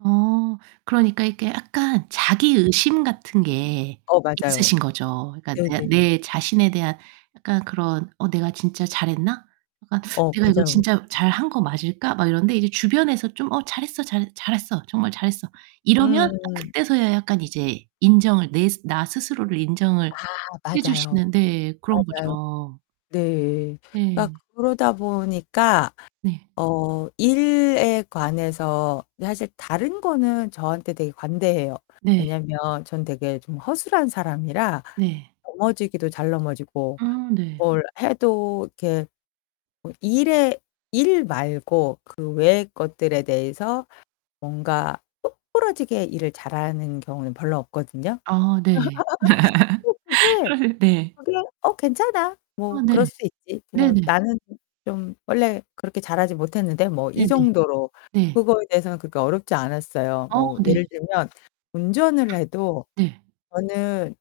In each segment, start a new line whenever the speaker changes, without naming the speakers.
어 그러니까 이게 약간 자기 의심 같은 게
어, 맞아요.
있으신 거죠. 그러니까 그냥
네네.
내 자신에 대한 약간 그런 '어 내가 진짜 잘 했나?' 약간
어,
'내가 이거
맞아.
진짜 잘 한 거 맞을까?' 막 이러는데 이제 주변에서 좀 "어 잘했어 잘 잘했어. 정말 잘했어." 이러면
음.
그때서야 약간 이제 인정을 내 나 스스로를
아
인정을 해
맞아요.
주시는 네 그런
맞아요.
거죠.
네. 막
네.
그러다 보니까
네.
어 일에 관해서 사실 다른 거는 저한테 되게 관대해요.
네.
왜냐면 전 되게 좀 허술한 사람이라
네.
넘어지기도 잘 넘어지고
음 네.
뭘 해도 이렇게 뭐 일에 일 말고 그 외의 것들에 대해서 뭔가 똑 부러지게 일을 잘하는 경우는 별로 없거든요.
아 네.
뭐 그게
어 네.
그냥 '어 괜찮아.
아
뭐 그럴
네.
수 있지. 뭐
네네.
나는 좀 원래 그렇게 자라지 못했는데 뭐' 이
네네.
정도로
네.
그거에 대해서는 그렇게 어렵지 않았어요.
아
뭐
네.
예를 들면 운전을 해도
네.
저는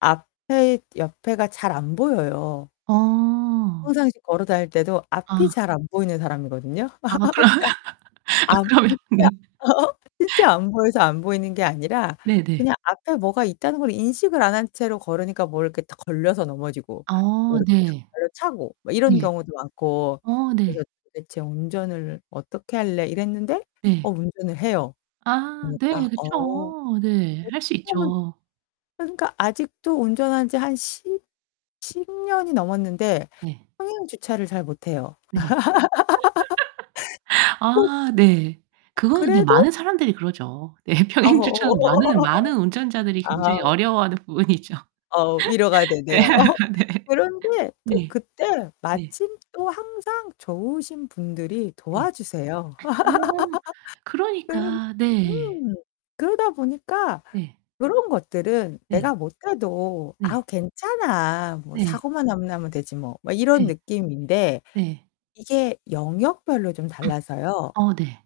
앞에 옆에가 잘 안 보여요.
아.
평상시 걸어 다닐 때도 앞이
아.
잘 안 보이는 사람이거든요.
아 그러면,
아
그러면
진짜
네.
진짜 안 보여서 안 보이는 게 아니라
네네.
그냥 앞에 뭐가 있다는 걸 인식을 안 한 채로 걸으니까 뭘 이렇게 딱 걸려서 넘어지고 뭐
아
이렇게 탁
네.
발로 차고 뭐 이런
예.
경우도 많고
어 네.
그래서 '도대체 운전을 어떻게 할래.' 이랬는데 어
네.
운전을 해요.
아
그러니까
네
어.
그쵸. 네 할 수
[unintelligible]
있죠.
그러니까 아직도 운전한지 한 십 십 년이 넘었는데
네.
평행 주차를 잘 못해요.
네.
또
아 네. 그거는 근데
그래도
많은 사람들이 그러죠. 네
아
평행주차는 많은 많은 운전자들이 굉장히
아.
어려워하는 부분이죠.
어 위로가
네
되네요.
네.
그런데 또
네.
그때
네.
마침 또 항상 좋으신 분들이
네.
도와주세요.
어머
네
그러니까, 네.
음. 그러다 보니까
네.
그런 것들은
네.
내가 못해도
네.
'아우 괜찮아. 뭐
네.
사고만 안 나면 되지 뭐.' 막 이런
네.
느낌인데.
네.
이게 영역별로 좀 달라서요.
어 네.